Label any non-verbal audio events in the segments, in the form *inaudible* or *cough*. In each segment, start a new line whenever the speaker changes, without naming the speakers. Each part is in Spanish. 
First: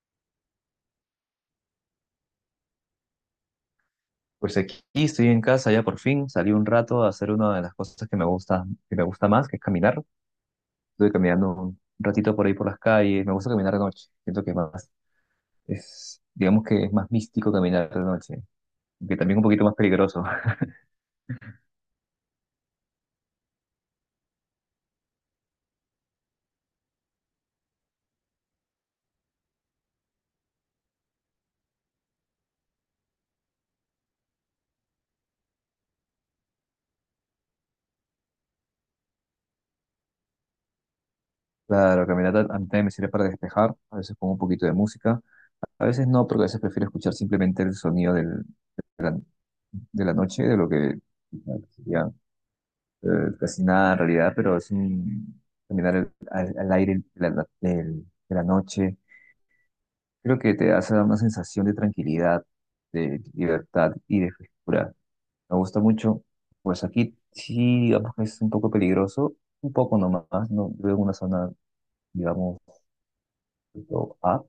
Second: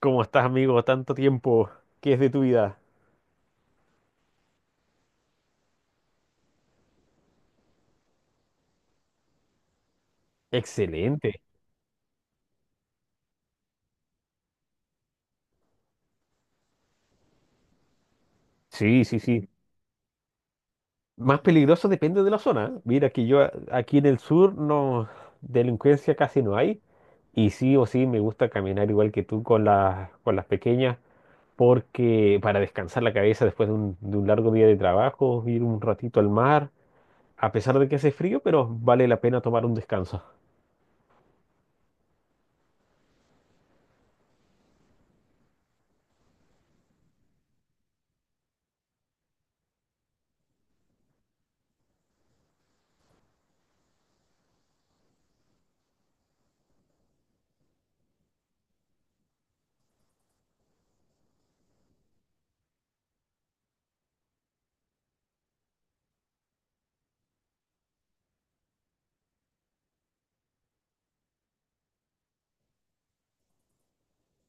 ¿Cómo estás, amigo? Tanto tiempo. ¿Qué es de tu vida?
Pues aquí estoy en casa, ya por fin salí un rato a hacer una de las cosas que me gusta más, que es caminar. Estuve
Excelente.
caminando un ratito por ahí por las calles, me gusta caminar de noche, siento que más es, digamos que es más místico caminar de noche,
Sí,
que
sí,
también un
sí.
poquito más peligroso. *laughs*
Más peligroso depende de la zona, ¿eh? Mira que yo aquí en el sur no delincuencia casi no hay y sí o sí me gusta caminar igual que tú con las pequeñas, porque para descansar la cabeza después de un largo día de trabajo, ir un ratito al mar, a pesar de que hace frío, pero vale la pena tomar un descanso.
Claro, caminar a mí también me sirve para despejar, a veces pongo un poquito de música, a veces no, porque a veces prefiero escuchar simplemente el sonido de de la noche, de lo que eh, casi nada en realidad, pero es un caminar al aire de de la noche. Creo que te hace una sensación de tranquilidad, de libertad y de frescura. Me gusta mucho. Pues aquí sí, digamos que es un poco peligroso, un poco nomás. No veo en una zona, digamos, tipo A,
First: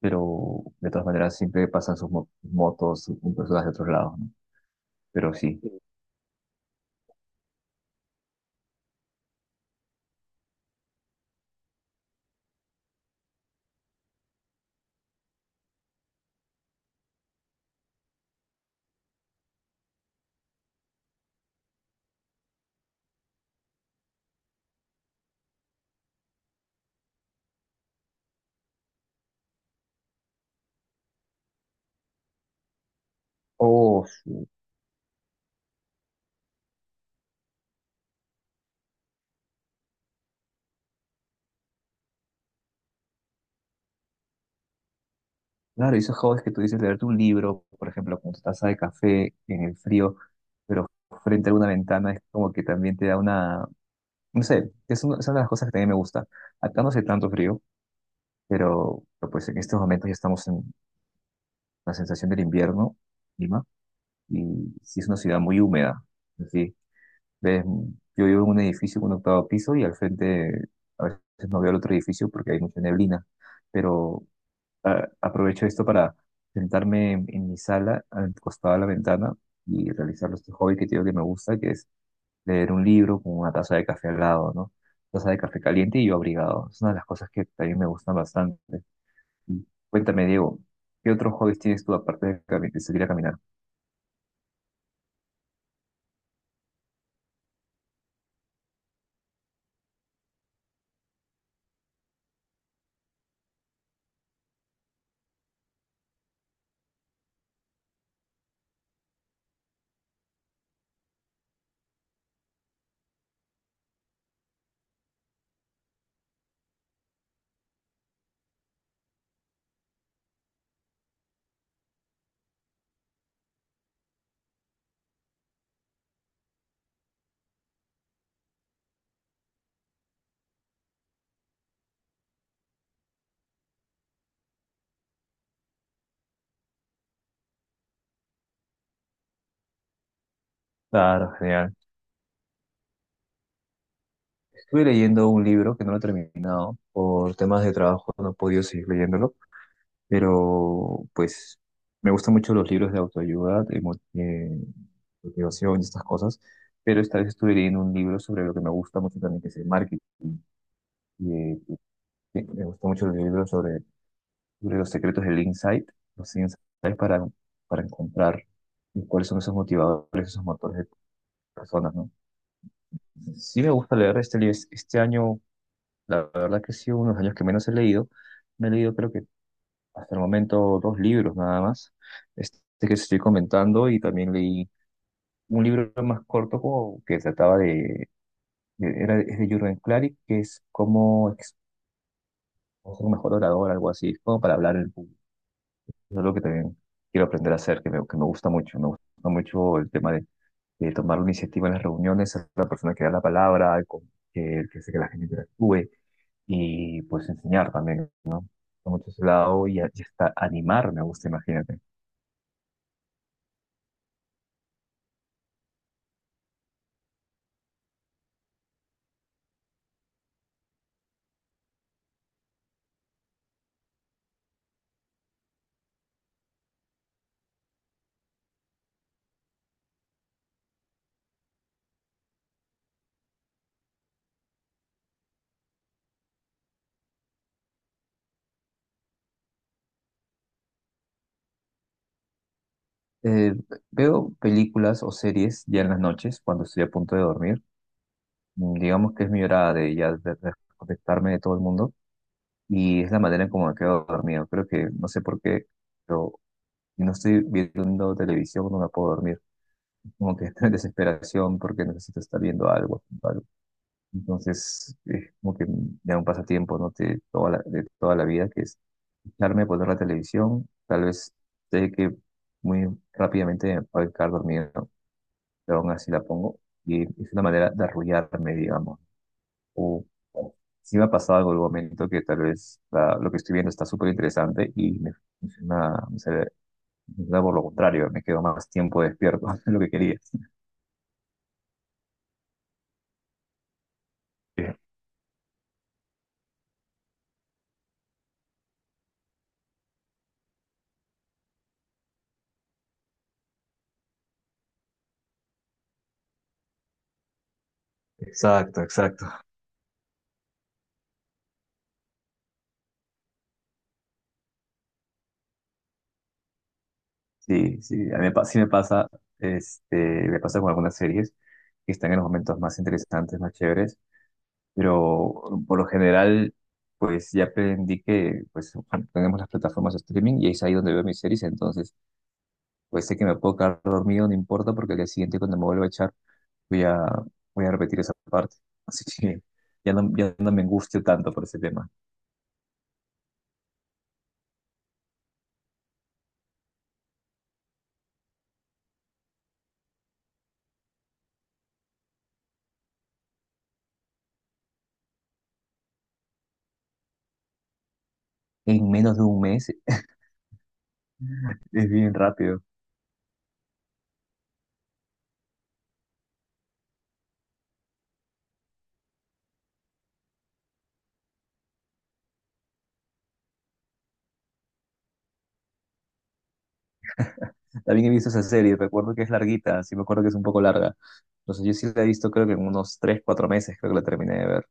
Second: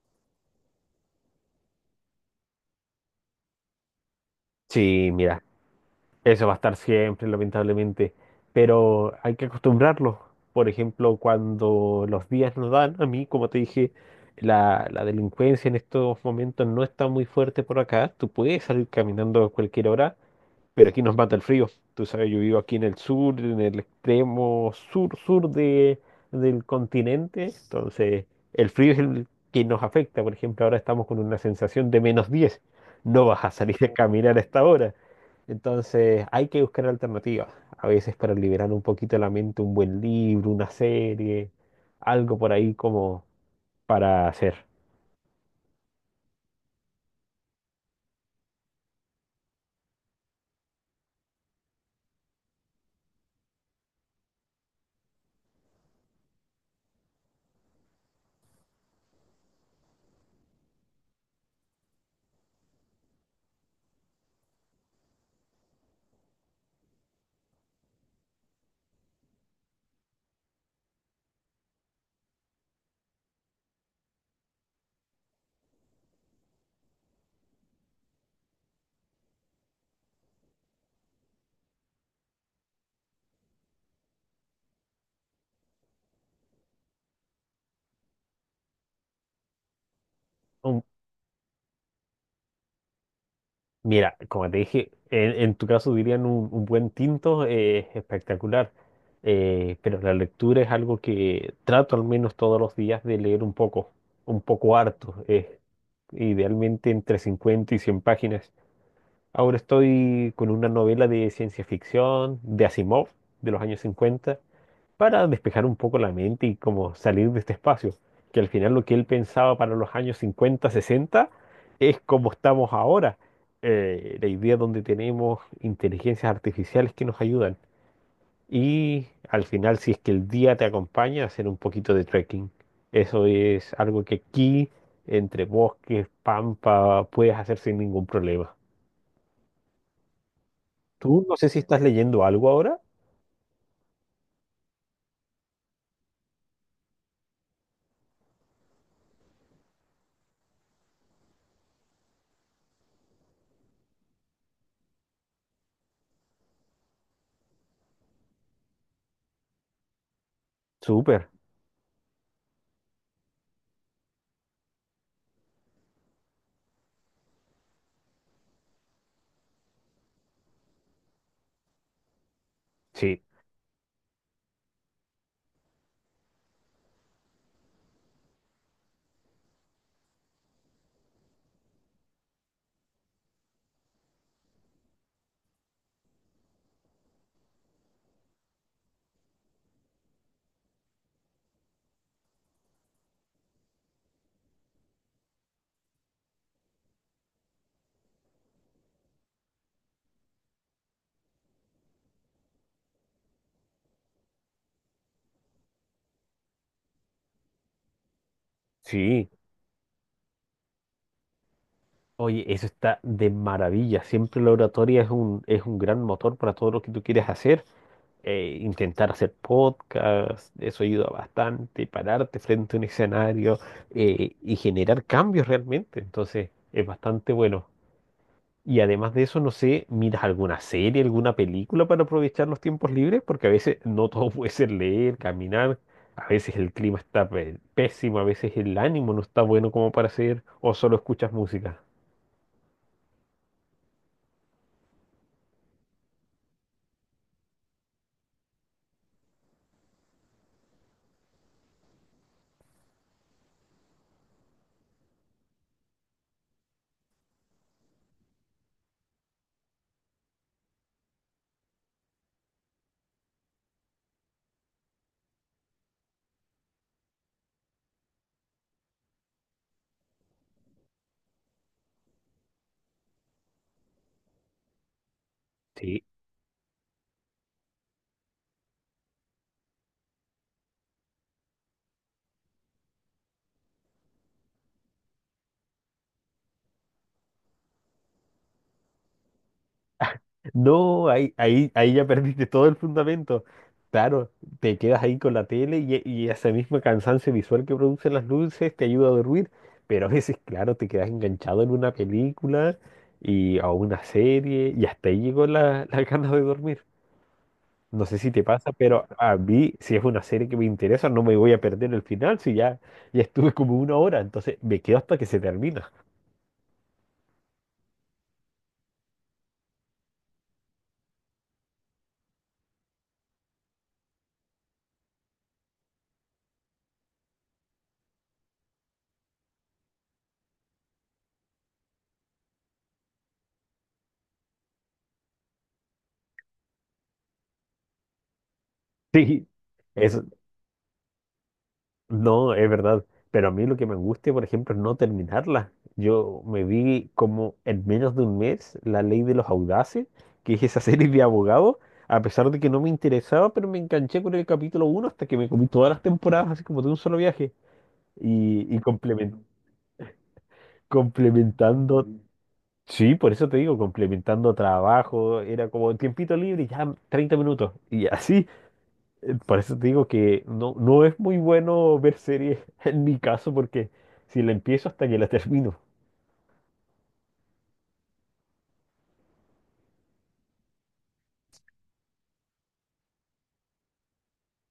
pero de todas maneras siempre pasan sus motos, sus personas de otros lados, ¿no?
Sí,
Pero
mira.
sí.
Eso va a estar siempre, lamentablemente, pero hay que acostumbrarlo. Por ejemplo, cuando los días nos dan, a mí, como te dije, la delincuencia en estos momentos no está muy fuerte por acá. Tú puedes salir caminando a cualquier hora, pero aquí nos mata el frío. Tú sabes, yo vivo aquí en el sur, en el extremo sur-sur del continente. Entonces el frío es el que nos afecta. Por ejemplo, ahora estamos con una sensación de -10. No vas a salir a, oh,
Oh,
caminar a
sí.
esta hora. Entonces hay que buscar alternativas. A veces, para liberar un poquito la mente, un buen libro, una serie, algo por ahí como para hacer.
Claro, y esos hobbies que tú dices, leerte un libro, por ejemplo, con tu taza de café en el frío, pero frente a una ventana, es como que también te da una, no sé, es una de las cosas que también me gusta. Acá no hace tanto frío, pero, pues en estos momentos ya estamos en la sensación del invierno, Lima, y sí es una ciudad muy húmeda. Sí, ves, yo vivo en un edificio con un octavo piso y al frente a veces no veo el otro edificio porque hay mucha neblina, pero aprovecho esto para sentarme en mi sala, al costado de la ventana, y realizar este hobby que tengo que me gusta, que es leer un libro con una taza de café al lado, ¿no? Taza de café caliente y yo abrigado. Es una de las cosas que también me gustan bastante. Y cuéntame, Diego,
Un-
¿qué otros hobbies tienes tú aparte de salir a caminar?
mira, como te dije, en tu caso dirían un buen tinto, espectacular. Pero la lectura es algo que trato al menos todos los días de leer un poco harto, idealmente entre 50 y 100 páginas. Ahora estoy con una novela de ciencia ficción de Asimov de los años 50, para despejar un poco la mente y como salir de este espacio, que al final lo que él pensaba para los años 50-60 es como estamos ahora. La idea donde tenemos inteligencias artificiales que nos ayudan. Y al final, si es que el día te acompaña, hacer un poquito de trekking. Eso es algo que aquí, entre bosques, pampa, puedes hacer sin ningún problema. Tú,
Claro,
no sé si
genial.
estás leyendo algo ahora.
Estuve leyendo un libro que no lo he terminado. Por temas de trabajo no he podido seguir leyéndolo pero pues me gustan mucho los libros de autoayuda, de motivación y estas cosas, pero esta vez estuve leyendo un libro sobre lo que me gusta mucho también, que es el marketing.
Súper.
Y, Me gustan mucho los libros sobre los secretos del insight, los insights para, para encontrar cuáles son esos motivadores, esos motores de personas, ¿no?
Sí,
Sí me gusta leer este libro. Este año, la verdad que sí, unos años que menos he leído. Me he leído creo que hasta el momento dos libros nada más. Este que estoy comentando y también leí un libro más corto como que trataba de- era, es de Jürgen Klarik, que es cómo ser un mejor orador, algo así, como para hablar en público. Es algo que también quiero aprender a hacer, que me gusta mucho. Me gusta mucho el tema de tomar la iniciativa en las reuniones, ser la persona que da la palabra, el que hace que la gente interactúe y pues enseñar también, ¿no? Por mucho ese
sí.
lado y hasta animar, me gusta, imagínate.
Oye, eso está de maravilla. Siempre la oratoria es un gran motor para todo lo que tú quieres hacer. Intentar hacer podcast, eso ayuda bastante. Pararte frente a un escenario y generar cambios realmente. Entonces, es bastante bueno. Y además de eso, no sé, ¿miras alguna serie, alguna película para aprovechar los tiempos libres? Porque a veces no todo *laughs* puede ser leer, caminar. A veces el clima está pésimo, a veces el ánimo no está bueno como para hacer, o solo escuchas música.
Eh, Veo películas o series ya en las noches cuando estoy a punto de dormir. Digamos que es mi hora de ya de desconectarme de todo el mundo y es la manera en cómo me quedo dormido. Creo que no sé por qué, pero si no estoy viendo televisión no me puedo dormir. Como que estoy en desesperación porque necesito estar viendo algo, haciendo algo. Entonces es como que ya un pasatiempo, ¿no? De de toda la vida que es echarme a poner la televisión. Tal vez sé que muy rápidamente me voy a quedar dormido pero aún
Sí.
así la pongo. Y es una manera de arrullarme, digamos. O o sí me ha pasado algo en algún momento que tal vez lo que estoy viendo está súper interesante y funciona, me sale- me funciona por lo contrario, me quedo más tiempo despierto *laughs* de lo que quería.
No, ahí ya *laughs* perdiste todo el fundamento. Claro,
Eh,
te quedas ahí con la tele y ese mismo cansancio visual que producen las luces te ayuda a dormir, pero a veces, claro, te quedas enganchado en una película y a una serie y hasta ahí llegó la, *laughs* la ganas de dormir. No sé si te pasa,
Exacto,
pero
exacto.
a mí, si es una serie que me interesa, no me voy a perder el final. Si ya, estuve como una hora, entonces me quedo hasta que se termina. *laughs*
Sí, sí, a mí me pa- sí me pasa, este, me pasa con algunas series que están en los momentos más interesantes, más chéveres, pero por lo general, pues ya aprendí que pues bueno, tenemos las plataformas de streaming y es ahí donde veo mis series, entonces pues sé que me puedo quedar dormido, no importa, porque al día siguiente cuando me vuelva a echar voy a, voy a repetir esa parte. *laughs* Así que
Sí,
ya no,
eso.
ya no me angustio tanto por ese tema.
No, es verdad. Pero a mí lo que me angustia, por ejemplo, es no terminarla. Yo me vi como en menos de un mes La Ley de los Audaces, que es esa *laughs* serie de abogados. A pesar de que no me interesaba, pero me enganché con el capítulo uno hasta que me comí todas las temporadas, así como de un solo viaje. Y, y
¿En menos de un
complemen-
mes? *laughs* Es
complementando,
bien rápido.
sí, por eso te digo, complementando trabajo, era como tiempito libre, ya 30 minutos. Y así, por eso te digo que no, no es muy bueno ver series *laughs* en mi caso, porque si la empiezo, hasta que la termino.
También he visto esa serie, recuerdo que es larguita, sí me acuerdo que es un poco larga. Entonces yo sí la he visto creo que en unos 3 4 meses creo que la terminé de ver.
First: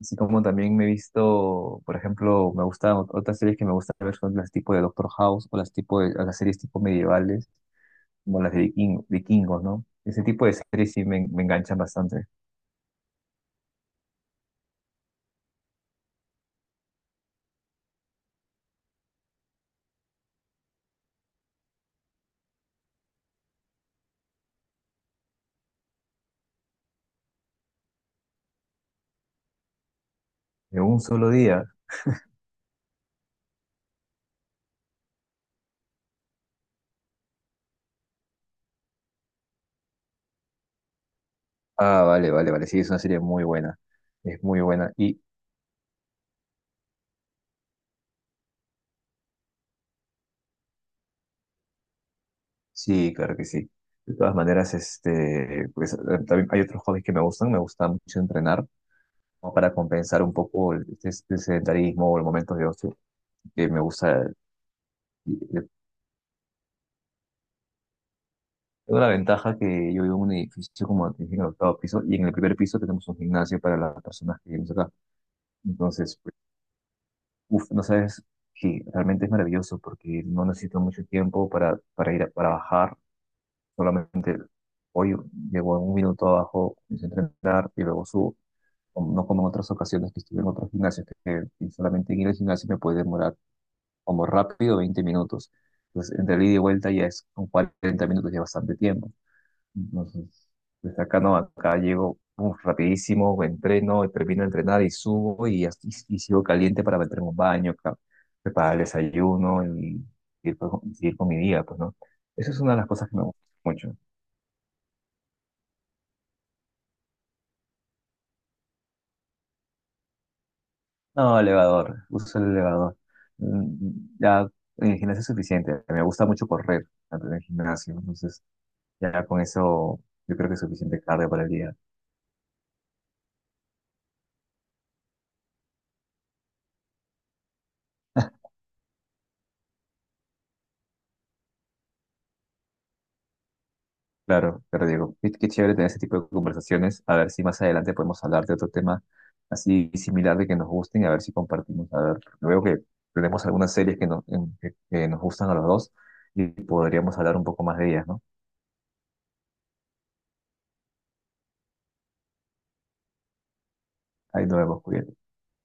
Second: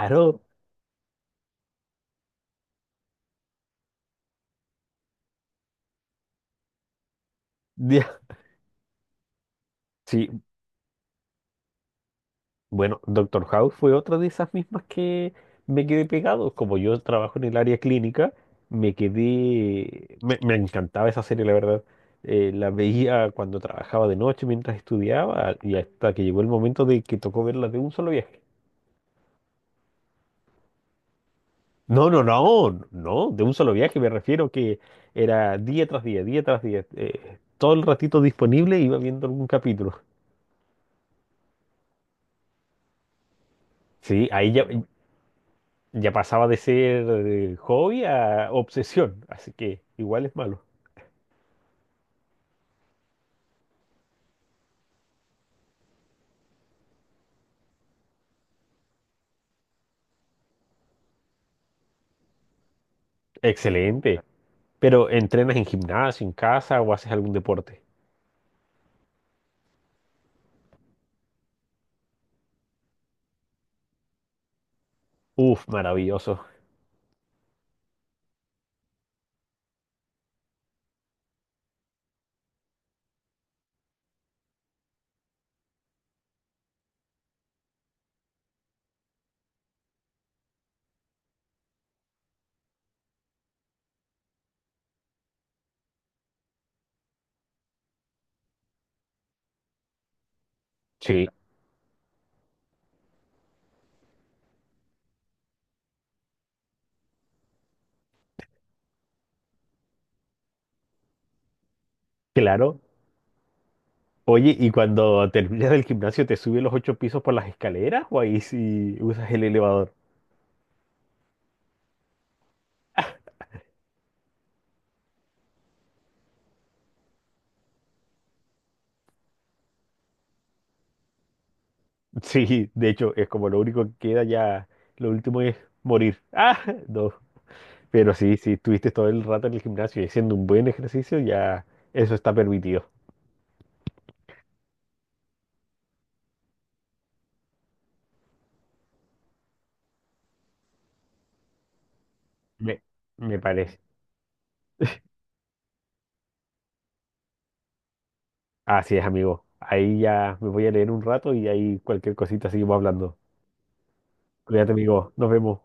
Así como también me he visto, por ejemplo, me gustan otras series que me gusta ver son las tipo de Doctor House o las tipo las series tipo medievales
Ya.
como las de vikingos, ¿no? Ese
Sí,
tipo de series me enganchan bastante.
bueno, Doctor House fue otra de esas mismas que me quedé pegado. Como yo trabajo en el área clínica, me quedé. Me encantaba esa serie, la verdad. La veía cuando trabajaba de noche mientras estudiaba, y hasta que llegó el momento de que tocó verla de un solo viaje.
De un solo día.
No, no, no, no, de un solo viaje me refiero que era día tras día, día tras día. Todo el ratito disponible iba viendo algún capítulo.
Ah, vale, vale, vale. Sí, es una serie muy buena.
Sí,
Es
ahí
muy
ya,
buena. Y
ya pasaba de ser hobby a obsesión, así que igual es malo.
sí, claro que sí. De todas maneras, este, pues, también hay otros hobbies que me gustan. Me gusta mucho entrenar como para compensar un poco el sedentarismo o los momentos de ocio que me
Excelente,
gusta.
pero
Y,
¿entrenas en
eh,
gimnasio, en casa o haces algún deporte?
Tengo la ventaja que yo vivo en un edificio como te dije, en el octavo piso y en el primer piso tenemos un gimnasio para las personas que vivimos acá.
Uf,
Entonces,
maravilloso.
uf, no sabes, sí, realmente es maravilloso porque no necesito mucho tiempo para bajar. Solamente hoy llevo un minuto abajo, empiezo a entrenar y luego subo. O no como en otras ocasiones que estuve en otros gimnasios, que solamente en ir al gimnasio me puede demorar como rápido 20 minutos. Entonces, entre el ida y vuelta ya es con 40 minutos, ya bastante tiempo. Entonces, desde acá
Sí,
no, acá llego uf, rapidísimo, entreno, termino de entrenar y subo y sigo caliente para meterme un baño, preparar el desayuno y, seguir con mi día, pues, ¿no? Eso es una de
claro.
las cosas que me gusta mucho.
Oye, ¿y cuando terminas del gimnasio te subes los ocho pisos por las escaleras o ahí sí usas el elevador?
No, elevador, uso el elevador. Mm, ya en el gimnasio es suficiente, me gusta mucho correr antes del gimnasio, entonces ya con eso yo creo que es suficiente carga para el día.
Sí, de hecho, es como lo único que queda ya, lo último es morir. *laughs* Ah, no. Pero sí, si estuviste todo el rato en el gimnasio y haciendo un buen ejercicio, ya eso está permitido.
Claro, pero Diego, qué, qué chévere tener ese tipo de conversaciones. A ver si más adelante podemos hablar de otro tema así similar de que nos gusten y a ver si compartimos. A ver, veo que
Me, me
tenemos algunas
parece.
series que que nos gustan a los dos y podríamos hablar un poco más de ellas, ¿no?
Así es, amigo. Ahí ya me voy a leer un rato y ahí cualquier cosita seguimos hablando.
Ahí nos
Cuídate,
vemos,
amigo.
cuídate.
Nos vemos.